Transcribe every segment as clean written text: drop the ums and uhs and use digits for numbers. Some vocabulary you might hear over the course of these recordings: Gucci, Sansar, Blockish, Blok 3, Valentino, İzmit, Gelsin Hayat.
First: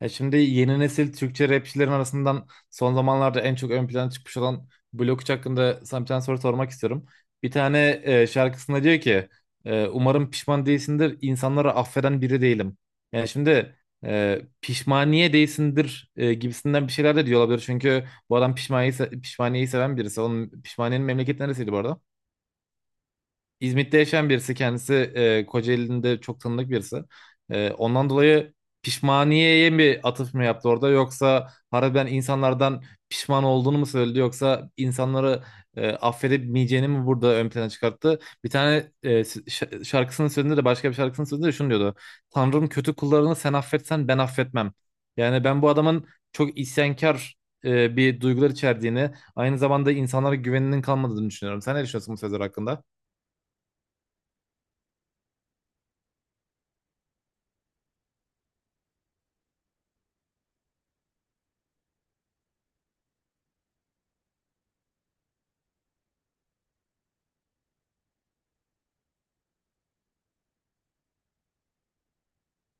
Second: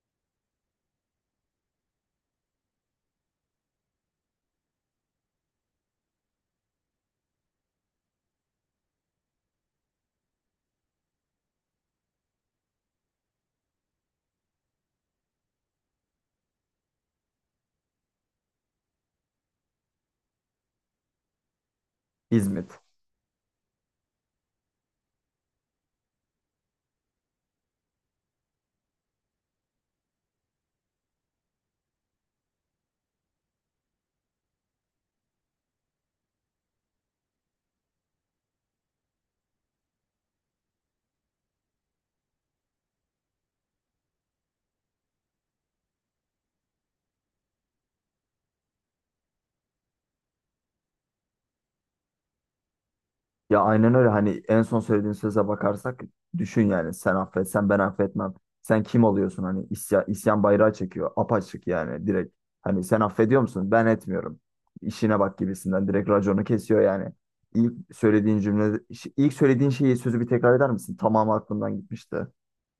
Ya şimdi yeni nesil Türkçe rapçilerin arasından son zamanlarda en çok ön plana çıkmış olan Blok 3 hakkında sana bir tane soru sormak istiyorum. Bir tane şarkısında diyor ki, umarım pişman değilsindir, insanları affeden biri değilim. Yani şimdi pişmaniye değilsindir gibisinden bir şeyler de diyor olabilir. Çünkü bu adam pişmaniyeyi seven birisi. Onun pişmaniyenin memleketi neresiydi bu arada? İzmit. İzmit'te yaşayan birisi kendisi, Kocaeli'nde çok tanıdık birisi. Ondan dolayı pişmaniyeye mi atıf mı yaptı orada, yoksa harbiden insanlardan pişman olduğunu mu söyledi, yoksa insanları affedemeyeceğini mi burada ön plana çıkarttı? Bir tane şarkısının sözünde de, başka bir şarkısının sözünde de şunu diyordu. Tanrım, kötü kullarını sen affetsen ben affetmem. Yani ben bu adamın çok isyankar, bir duygular içerdiğini, aynı zamanda insanlara güveninin kalmadığını düşünüyorum. Sen ne düşünüyorsun bu sözler hakkında? Ya aynen öyle, hani en son söylediğin söze bakarsak düşün, yani sen affetsen ben affetmem. Sen kim oluyorsun? Hani isyan, bayrağı çekiyor apaçık, yani direkt. Hani sen affediyor musun? Ben etmiyorum. İşine bak gibisinden direkt raconu kesiyor yani. İlk söylediğin cümle, ilk söylediğin şeyi, sözü bir tekrar eder misin? Tamamı aklımdan gitmişti.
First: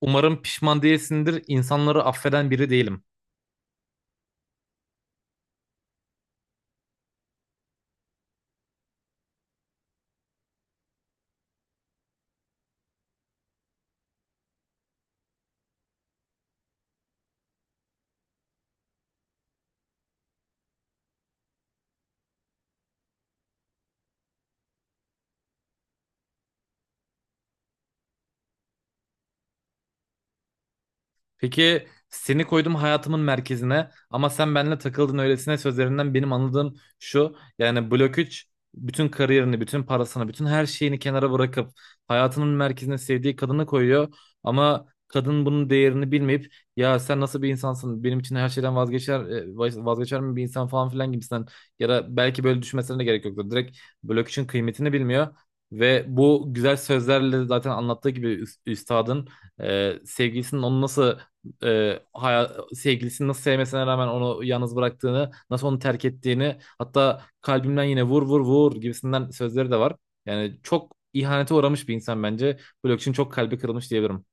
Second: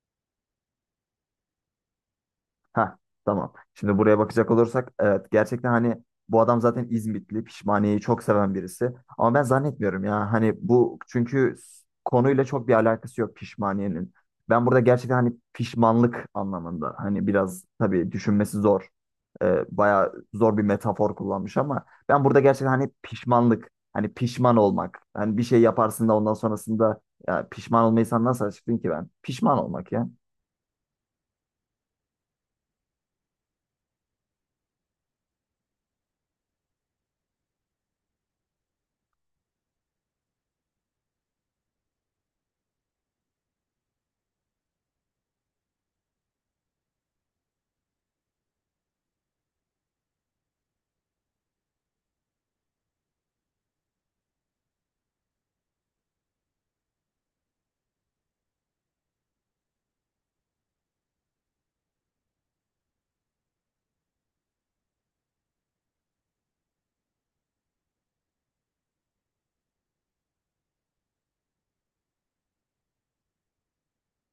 Umarım pişman değilsindir. İnsanları affeden biri Ha, değilim. tamam. Şimdi buraya bakacak olursak, evet, gerçekten hani bu adam zaten İzmitli, pişmaniyeyi çok seven birisi. Ama ben zannetmiyorum ya, hani bu, çünkü konuyla çok bir alakası yok pişmaniyenin. Ben burada gerçekten hani pişmanlık anlamında, hani biraz tabii düşünmesi zor. Bayağı zor bir metafor kullanmış, ama ben burada gerçekten hani pişmanlık, hani pişman olmak, hani bir şey yaparsın da ondan sonrasında ya pişman olmayı sen nasıl açıklayayım ki ben? Pişman olmak ya. Peki, seni koydum hayatımın merkezine ama sen benimle takıldın öylesine sözlerinden benim anladığım şu. Yani Blok 3 bütün kariyerini, bütün parasını, bütün her şeyini kenara bırakıp hayatının merkezine sevdiği kadını koyuyor. Ama kadın bunun değerini bilmeyip ya sen nasıl bir insansın, benim için her şeyden vazgeçer mi bir insan falan filan gibisinden, ya da belki böyle düşünmesine de gerek yoktu. Direkt Blok 3'ün kıymetini bilmiyor. Ve bu güzel sözlerle zaten anlattığı gibi üstadın, sevgilisinin onu nasıl, sevgilisini nasıl sevmesine rağmen onu yalnız bıraktığını, nasıl onu terk ettiğini, hatta kalbimden yine vur vur vur gibisinden sözleri de var. Yani çok ihanete uğramış bir insan bence. Blok için çok kalbi kırılmış diyebilirim.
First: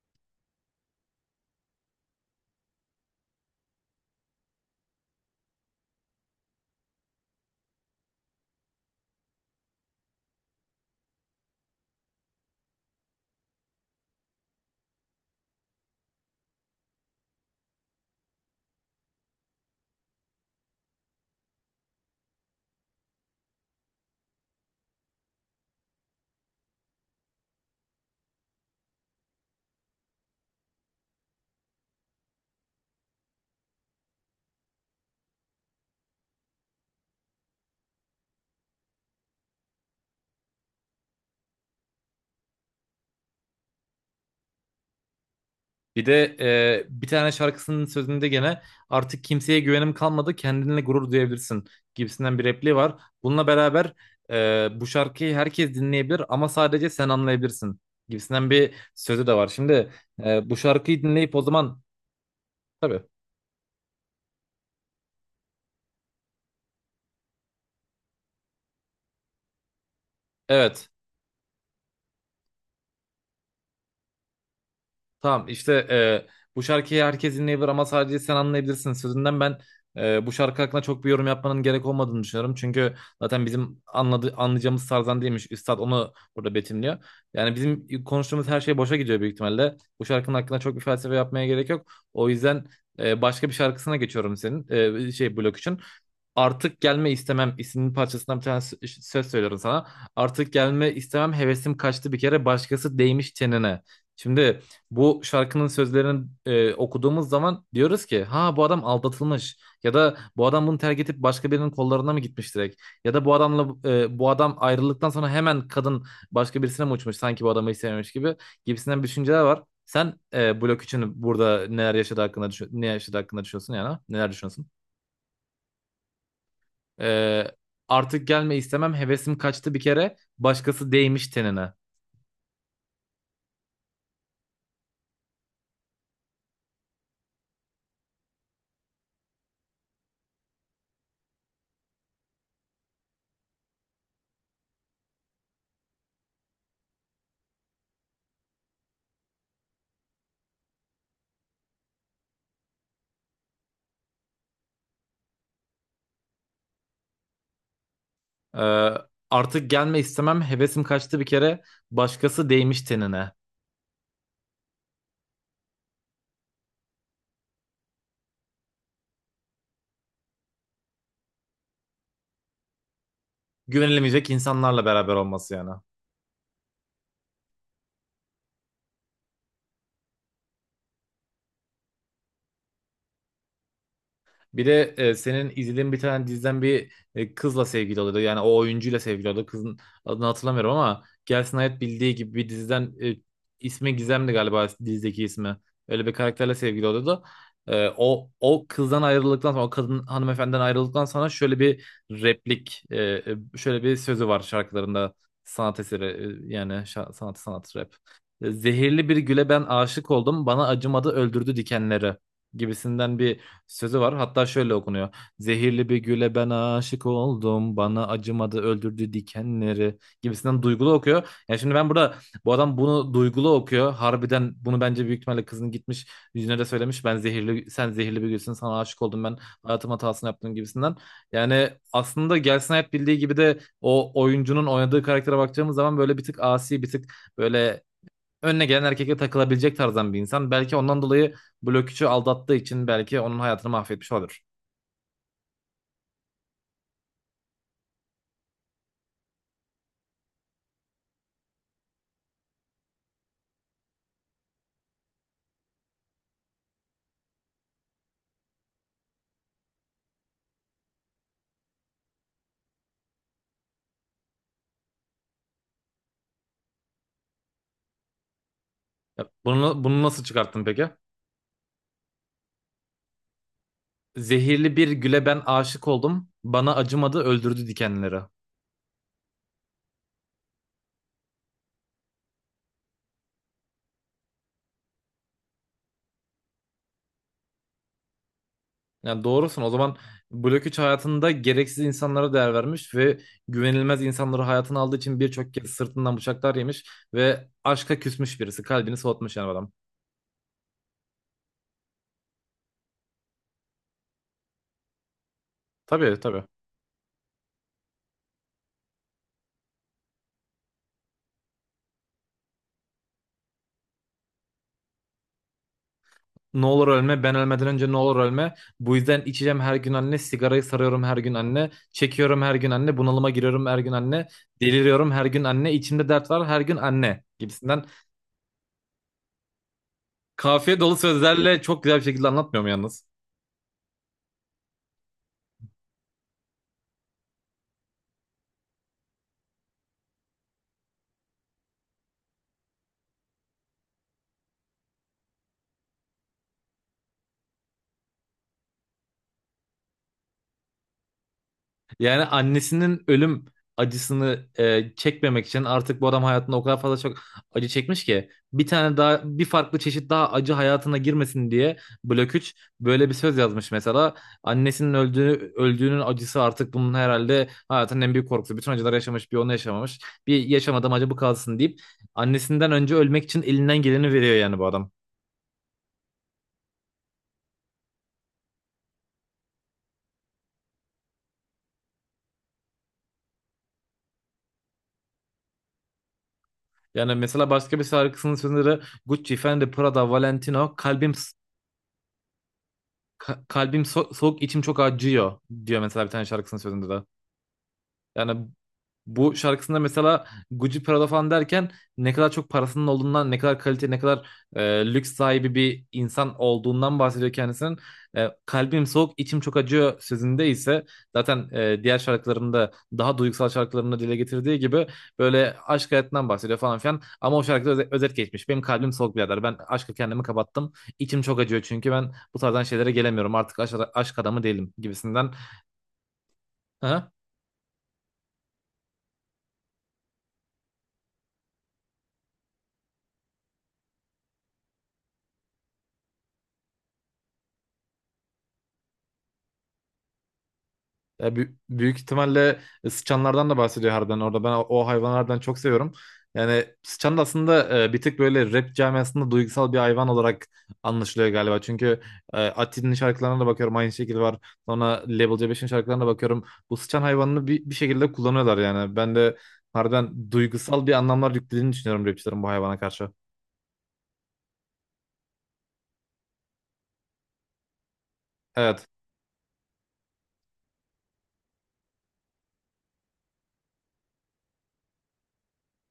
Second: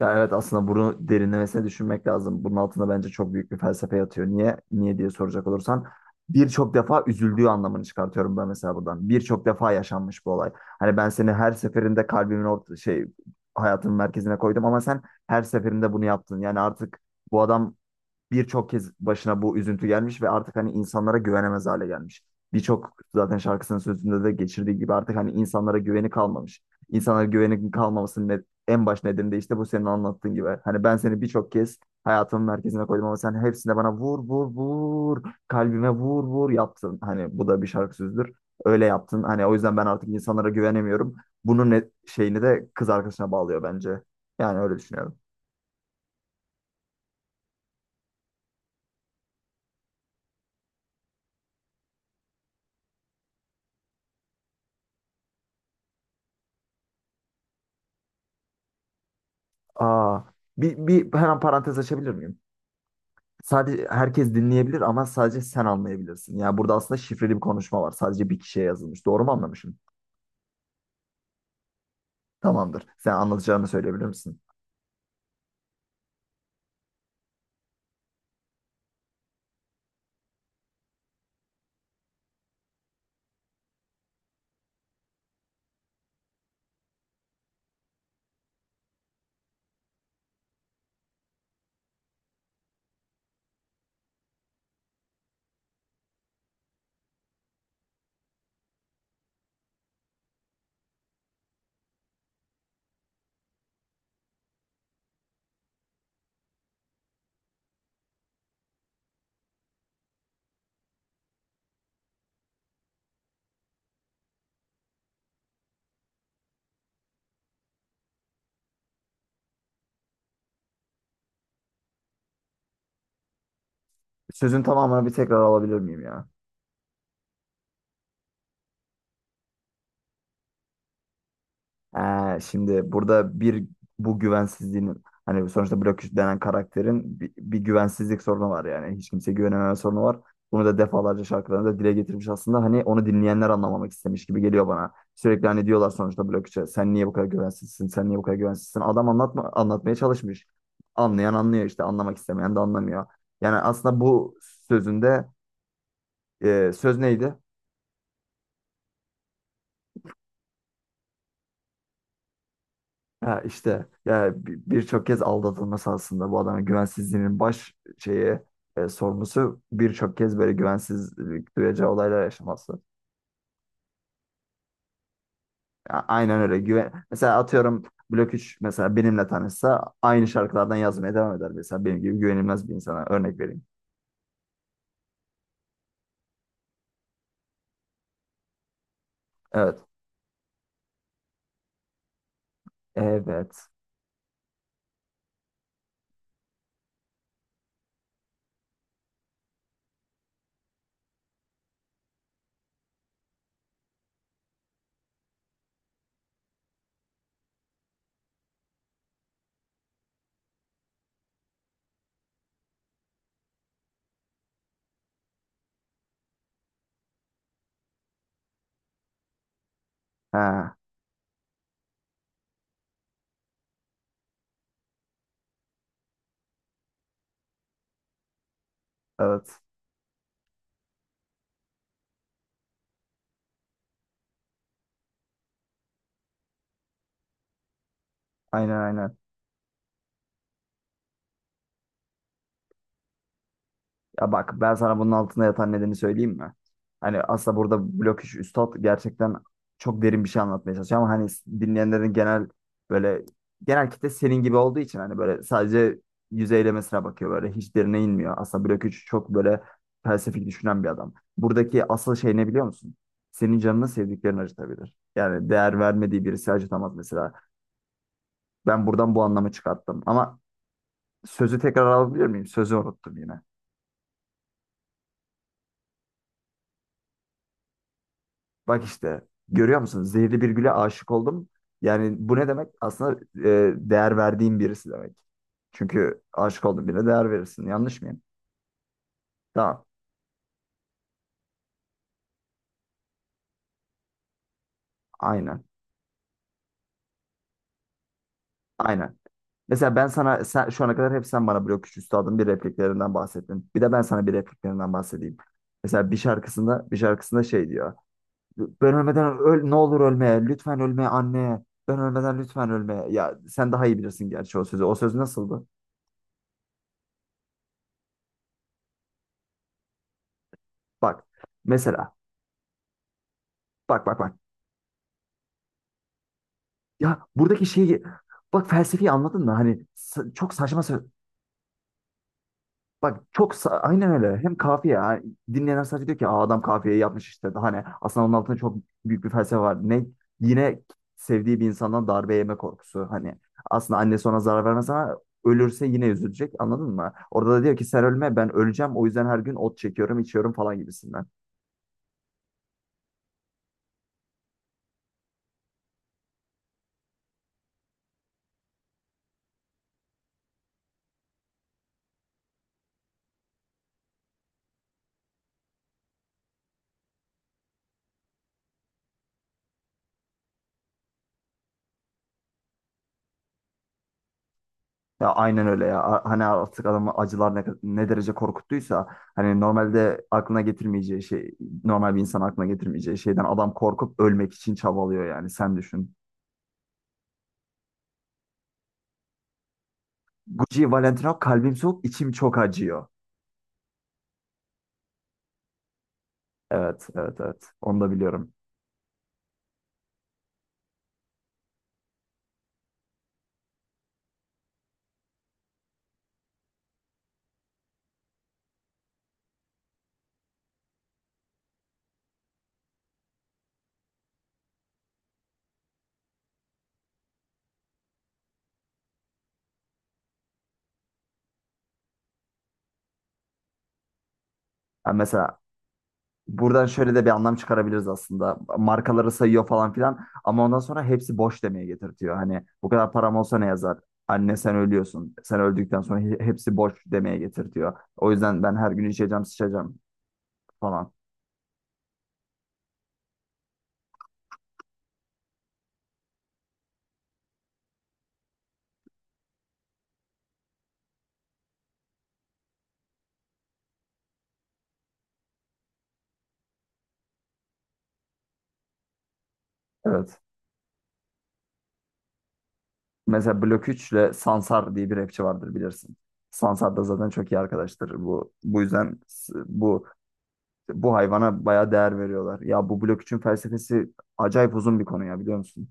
Ya evet, aslında bunu derinlemesine düşünmek lazım. Bunun altında bence çok büyük bir felsefe yatıyor. Niye? Niye diye soracak olursan, birçok defa üzüldüğü anlamını çıkartıyorum ben mesela buradan. Birçok defa yaşanmış bu olay. Hani ben seni her seferinde kalbimin orta şey, hayatımın merkezine koydum ama sen her seferinde bunu yaptın. Yani artık bu adam birçok kez başına bu üzüntü gelmiş ve artık hani insanlara güvenemez hale gelmiş. Birçok zaten şarkısının sözünde de geçirdiği gibi artık hani insanlara güveni kalmamış. İnsanlara güveni kalmamasının en baş nedeni de işte bu, senin anlattığın gibi. Hani ben seni birçok kez hayatımın merkezine koydum ama sen hepsinde bana vur vur vur, kalbime vur vur yaptın. Hani bu da bir şarkı sözüdür. Öyle yaptın. Hani o yüzden ben artık insanlara güvenemiyorum. Bunun ne, şeyini de kız arkadaşına bağlıyor bence. Yani öyle düşünüyorum. Bir de bir tane şarkısının sözünde gene artık kimseye güvenim kalmadı, kendinle gurur duyabilirsin gibisinden bir repliği var. Bununla beraber bu şarkıyı herkes dinleyebilir ama sadece sen anlayabilirsin gibisinden bir sözü de var. Şimdi Aa, bu bir, şarkıyı bir dinleyip hemen o parantez zaman. açabilir miyim? Tabii. Sadece herkes dinleyebilir ama sadece sen anlayabilirsin. Yani burada aslında şifreli bir konuşma var. Sadece bir kişiye yazılmış. Doğru mu anlamışım? Evet. Tamamdır. Sen anlatacağını söyleyebilir misin? Tamam, işte bu şarkıyı herkes dinleyebilir ama sadece sen anlayabilirsin sözünden ben bu şarkı hakkında çok bir yorum yapmanın gerek olmadığını düşünüyorum. Çünkü zaten bizim anlayacağımız tarzdan değilmiş. Üstad onu burada betimliyor. Yani bizim konuştuğumuz her şey boşa gidiyor büyük ihtimalle. Bu şarkının hakkında çok bir felsefe yapmaya gerek yok. O yüzden başka bir şarkısına geçiyorum senin, şey, Blok için. Artık gelme istemem isimli parçasından bir tane söz söylüyorum sana. Artık gelme istemem, hevesim kaçtı bir kere, başkası değmiş çenene. Şimdi bu şarkının sözlerini okuduğumuz zaman diyoruz ki ha, bu adam aldatılmış, ya da bu adam bunu terk edip başka birinin kollarına mı gitmiş direkt, ya da bu adam ayrıldıktan sonra hemen kadın başka birisine mi uçmuş sanki bu adamı hiç sevmemiş gibi, gibisinden bir düşünceler var. Sen Blok için burada neler yaşadı hakkında düşün- ne yaşadı hakkında düşünüyorsun yani, ha? Neler Sözün düşünüyorsun? tamamını bir tekrar alabilir miyim ya? Ee, artık gelme istemem, hevesim kaçtı bir kere. Başkası değmiş tenine. Ha, şimdi burada bir, bu güvensizliğin, hani sonuçta Blockish denen karakterin bir güvensizlik sorunu var yani. Hiç kimseye güvenememe sorunu var. Bunu da defalarca şarkılarında dile getirmiş aslında. Hani onu dinleyenler anlamamak istemiş gibi geliyor bana. Sürekli hani diyorlar sonuçta Blockage'e, sen niye bu kadar güvensizsin? Sen niye bu kadar güvensizsin? Adam anlatmaya çalışmış. Anlayan anlıyor işte, anlamak istemeyen de anlamıyor. Yani aslında bu sözünde söz neydi? Ee, artık gelme istemem, hevesim kaçtı bir kere. Başkası değmiş tenine. Ha işte ya, birçok kez aldatılması aslında bu adamın güvensizliğinin baş şeyi, sorumlusu birçok kez böyle güvensizlik duyacağı olaylar yaşaması. Güvenilemeyecek insanlarla beraber olması yani. Aynen öyle. Güven mesela atıyorum, Blok 3 mesela benimle tanışsa aynı şarkılardan yazmaya devam eder mesela, benim gibi güvenilmez bir insana örnek vereyim. Bir de senin izlediğin bir tane diziden bir kızla sevgili oluyordu. Yani o oyuncuyla sevgili oluyordu. Evet. Kızın adını hatırlamıyorum ama Gelsin Hayat Bildiği Gibi bir diziden, Evet. ismi Gizem'di galiba dizideki ismi. Öyle bir karakterle sevgili oluyordu. O kızdan ayrıldıktan sonra, o kadın hanımefendiden ayrıldıktan sonra şöyle bir replik e, e, şöyle bir sözü var şarkılarında, sanat eseri, yani sanat, sanat rap. Zehirli bir güle ben aşık oldum, bana acımadı öldürdü dikenleri gibisinden bir sözü var. Hatta şöyle okunuyor. Zehirli bir güle ben aşık oldum, bana acımadı öldürdü dikenleri gibisinden Ha, duygulu okuyor. Yani şimdi ben burada bu adam bunu duygulu okuyor. Harbiden bunu bence büyük ihtimalle kızın gitmiş yüzüne de söylemiş. Ben zehirli sen zehirli bir gülsün, sana aşık oldum ben, evet. hayatım hatasını yaptım gibisinden. Yani aslında Gelsin Hayat Bildiği Gibi de o oyuncunun oynadığı karaktere baktığımız zaman böyle bir tık asi, bir tık böyle önüne Aynen, gelen aynen. erkekle takılabilecek tarzdan bir insan. Belki ondan dolayı Blok 3'ü aldattığı için belki onun hayatını mahvetmiş Ya olabilir. bak, ben sana bunun altında yatan nedeni söyleyeyim mi? Hani aslında burada blok iş üstad gerçekten çok derin bir şey anlatmaya çalışıyor ama hani dinleyenlerin genel, böyle genel kitle senin gibi olduğu için hani böyle sadece yüzeylemesine bakıyor, böyle hiç derine inmiyor. Aslında blok 3 çok böyle felsefik düşünen bir adam. Buradaki asıl şey ne biliyor musun? Senin canını sevdiklerin acıtabilir. Yani değer vermediği birisi acıtamaz mesela. Ben buradan bu Ya anlamı bunu, çıkarttım bunu nasıl ama çıkarttın peki? sözü tekrar alabilir miyim? Sözü unuttum yine. Zehirli bir güle ben aşık oldum. Bana acımadı öldürdü dikenleri. Bak işte, görüyor musun? Zehirli bir güle aşık oldum. Yani bu ne demek? Aslında değer verdiğim birisi demek. Çünkü aşık olduğun birine değer verirsin. Yanlış mıyım? Yani doğrusun, o Tamam. zaman Blok 3 hayatında gereksiz insanlara değer vermiş ve güvenilmez insanları hayatına aldığı için birçok Aynen. kez sırtından bıçaklar yemiş ve aşka küsmüş birisi. Kalbini Aynen. soğutmuş yani adam. Mesela ben sana sen, şu ana kadar hep sen bana blok üç üstadın bir repliklerinden bahsettin. Bir de ben sana bir repliklerinden bahsedeyim. Mesela Tabii, tabii. Bir şarkısında şey diyor. Ben ölmeden öl, ne olur ölme. Lütfen ölme anne. Ben ölmeden lütfen ölme. Ya sen daha iyi bilirsin gerçi o sözü. O söz nasıldı? Ne olur ölme, ben ölmeden önce ne olur ölme. Bu yüzden içeceğim her gün anne. Sigarayı sarıyorum her Bak gün anne. mesela. Çekiyorum her gün anne. Bunalıma giriyorum her gün Bak bak anne. bak. Deliriyorum her gün anne. İçimde dert var her gün Ya anne buradaki gibisinden. şeyi, bak, felsefeyi anladın mı? Hani çok saçma Kafiye dolu sözlerle çok güzel bir şekilde anlatmıyorum yalnız. bak çok aynen öyle. Hem kafiye, yani dinleyenler sadece diyor ki, aa, adam kafiyeyi yapmış işte. Daha, hani aslında onun altında çok büyük bir felsefe var. Ne, yine sevdiği bir insandan darbe yeme korkusu. Hani aslında annesi ona zarar vermez ama ölürse yine üzülecek. Anladın mı? Orada da diyor ki sen ölme, ben öleceğim. O yüzden her gün ot çekiyorum, içiyorum falan gibisinden. Yani annesinin ölüm acısını çekmemek için artık bu adam hayatında o kadar fazla çok acı çekmiş ki bir tane daha bir farklı çeşit daha acı hayatına girmesin diye Blok 3 böyle bir söz yazmış mesela. Annesinin öldüğünün acısı artık bunun herhalde hayatının en büyük korkusu. Bütün acılar yaşamış, bir onu yaşamamış. Bir yaşamadım acı, bu kalsın deyip annesinden önce ölmek için elinden geleni veriyor yani bu adam. Ya aynen öyle ya. Hani artık adamı acılar ne, ne derece korkuttuysa, hani normalde aklına getirmeyeceği şey, normal bir insan aklına getirmeyeceği şeyden adam korkup ölmek için çabalıyor, yani sen düşün. Yani mesela başka bir şarkısının sözleri Gucci, Fendi, Prada, Valentino, Gucci kalbim Valentino, kalbim soğuk, içim çok acıyor. Ka- kalbim soğuk, içim çok acıyor diyor mesela bir tane şarkısının sözünde de. Evet, evet, evet, onu da Yani biliyorum. bu şarkısında mesela Gucci, Prada falan derken ne kadar çok parasının olduğundan, ne kadar kalite, ne kadar lüks sahibi bir insan olduğundan bahsediyor kendisinin. Kalbim soğuk, içim çok acıyor sözünde ise zaten, diğer şarkılarında, daha duygusal şarkılarında dile getirdiği gibi böyle aşk hayatından bahsediyor falan filan. Ama o şarkıda özet geçmiş. Benim kalbim soğuk birader. Ben aşkı, kendimi kapattım. İçim çok acıyor çünkü ben bu tarzdan şeylere gelemiyorum. Artık aşk adamı değilim Yani gibisinden. mesela buradan Hı hı. şöyle de bir anlam çıkarabiliriz aslında. Markaları sayıyor falan filan ama ondan sonra hepsi boş demeye getirtiyor. Hani bu kadar param olsa ne yazar? Anne sen ölüyorsun. Sen öldükten sonra hepsi boş demeye getirtiyor. O yüzden ben her gün içeceğim, sıçacağım falan. Ya büyük ihtimalle sıçanlardan da bahsediyor harbiden orada. Ben o hayvanlardan çok seviyorum. Yani sıçan da aslında bir tık böyle rap camiasında duygusal bir hayvan olarak anlaşılıyor galiba. Çünkü Ati'nin şarkılarına da bakıyorum, aynı şekilde var. Sonra Level C5'in şarkılarına da bakıyorum. Bu sıçan hayvanını bir şekilde kullanıyorlar yani. Ben de harbiden Evet. duygusal bir anlamlar yüklediğini düşünüyorum rapçilerin bu hayvana karşı. Mesela Blok 3 ile Sansar diye bir rapçi vardır, bilirsin. Sansar da zaten çok iyi arkadaştır. Bu Evet. yüzden bu hayvana bayağı değer veriyorlar. Ya bu Blok üçün felsefesi acayip uzun bir konu ya, biliyor musun?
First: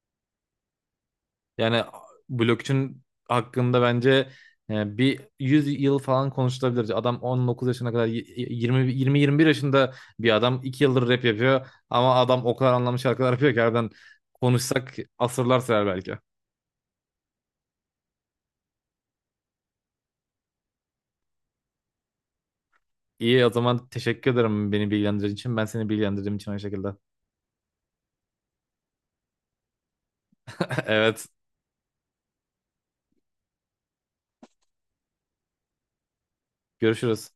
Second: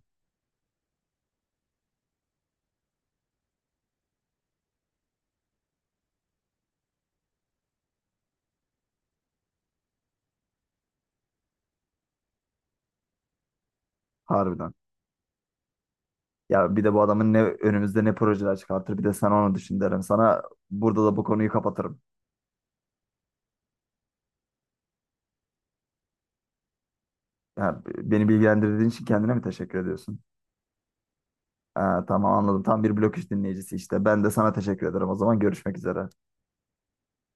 Yani blockchain hakkında bence 100 yıl falan konuşulabilir. Adam 19 yaşına kadar y- y- 20 20-21 yaşında bir adam 2 yıldır rap yapıyor ama adam o kadar anlamlı şarkılar yapıyor ki harbiden Harbiden. konuşsak asırlar sürer belki. Ya bir de bu adamın ne önümüzde ne projeler çıkartır, bir de sen onu düşün derim. Sana burada da bu konuyu kapatırım. İyi o zaman, teşekkür ederim beni bilgilendirdiğin için. Ben seni bilgilendirdiğim için aynı şekilde. Ya, beni bilgilendirdiğin için kendine mi teşekkür ediyorsun? Evet, Ha, tamam, anladım. Tam bir blok iş dinleyicisi işte. Ben de sana teşekkür ederim. O zaman görüşmek üzere. görüşürüz.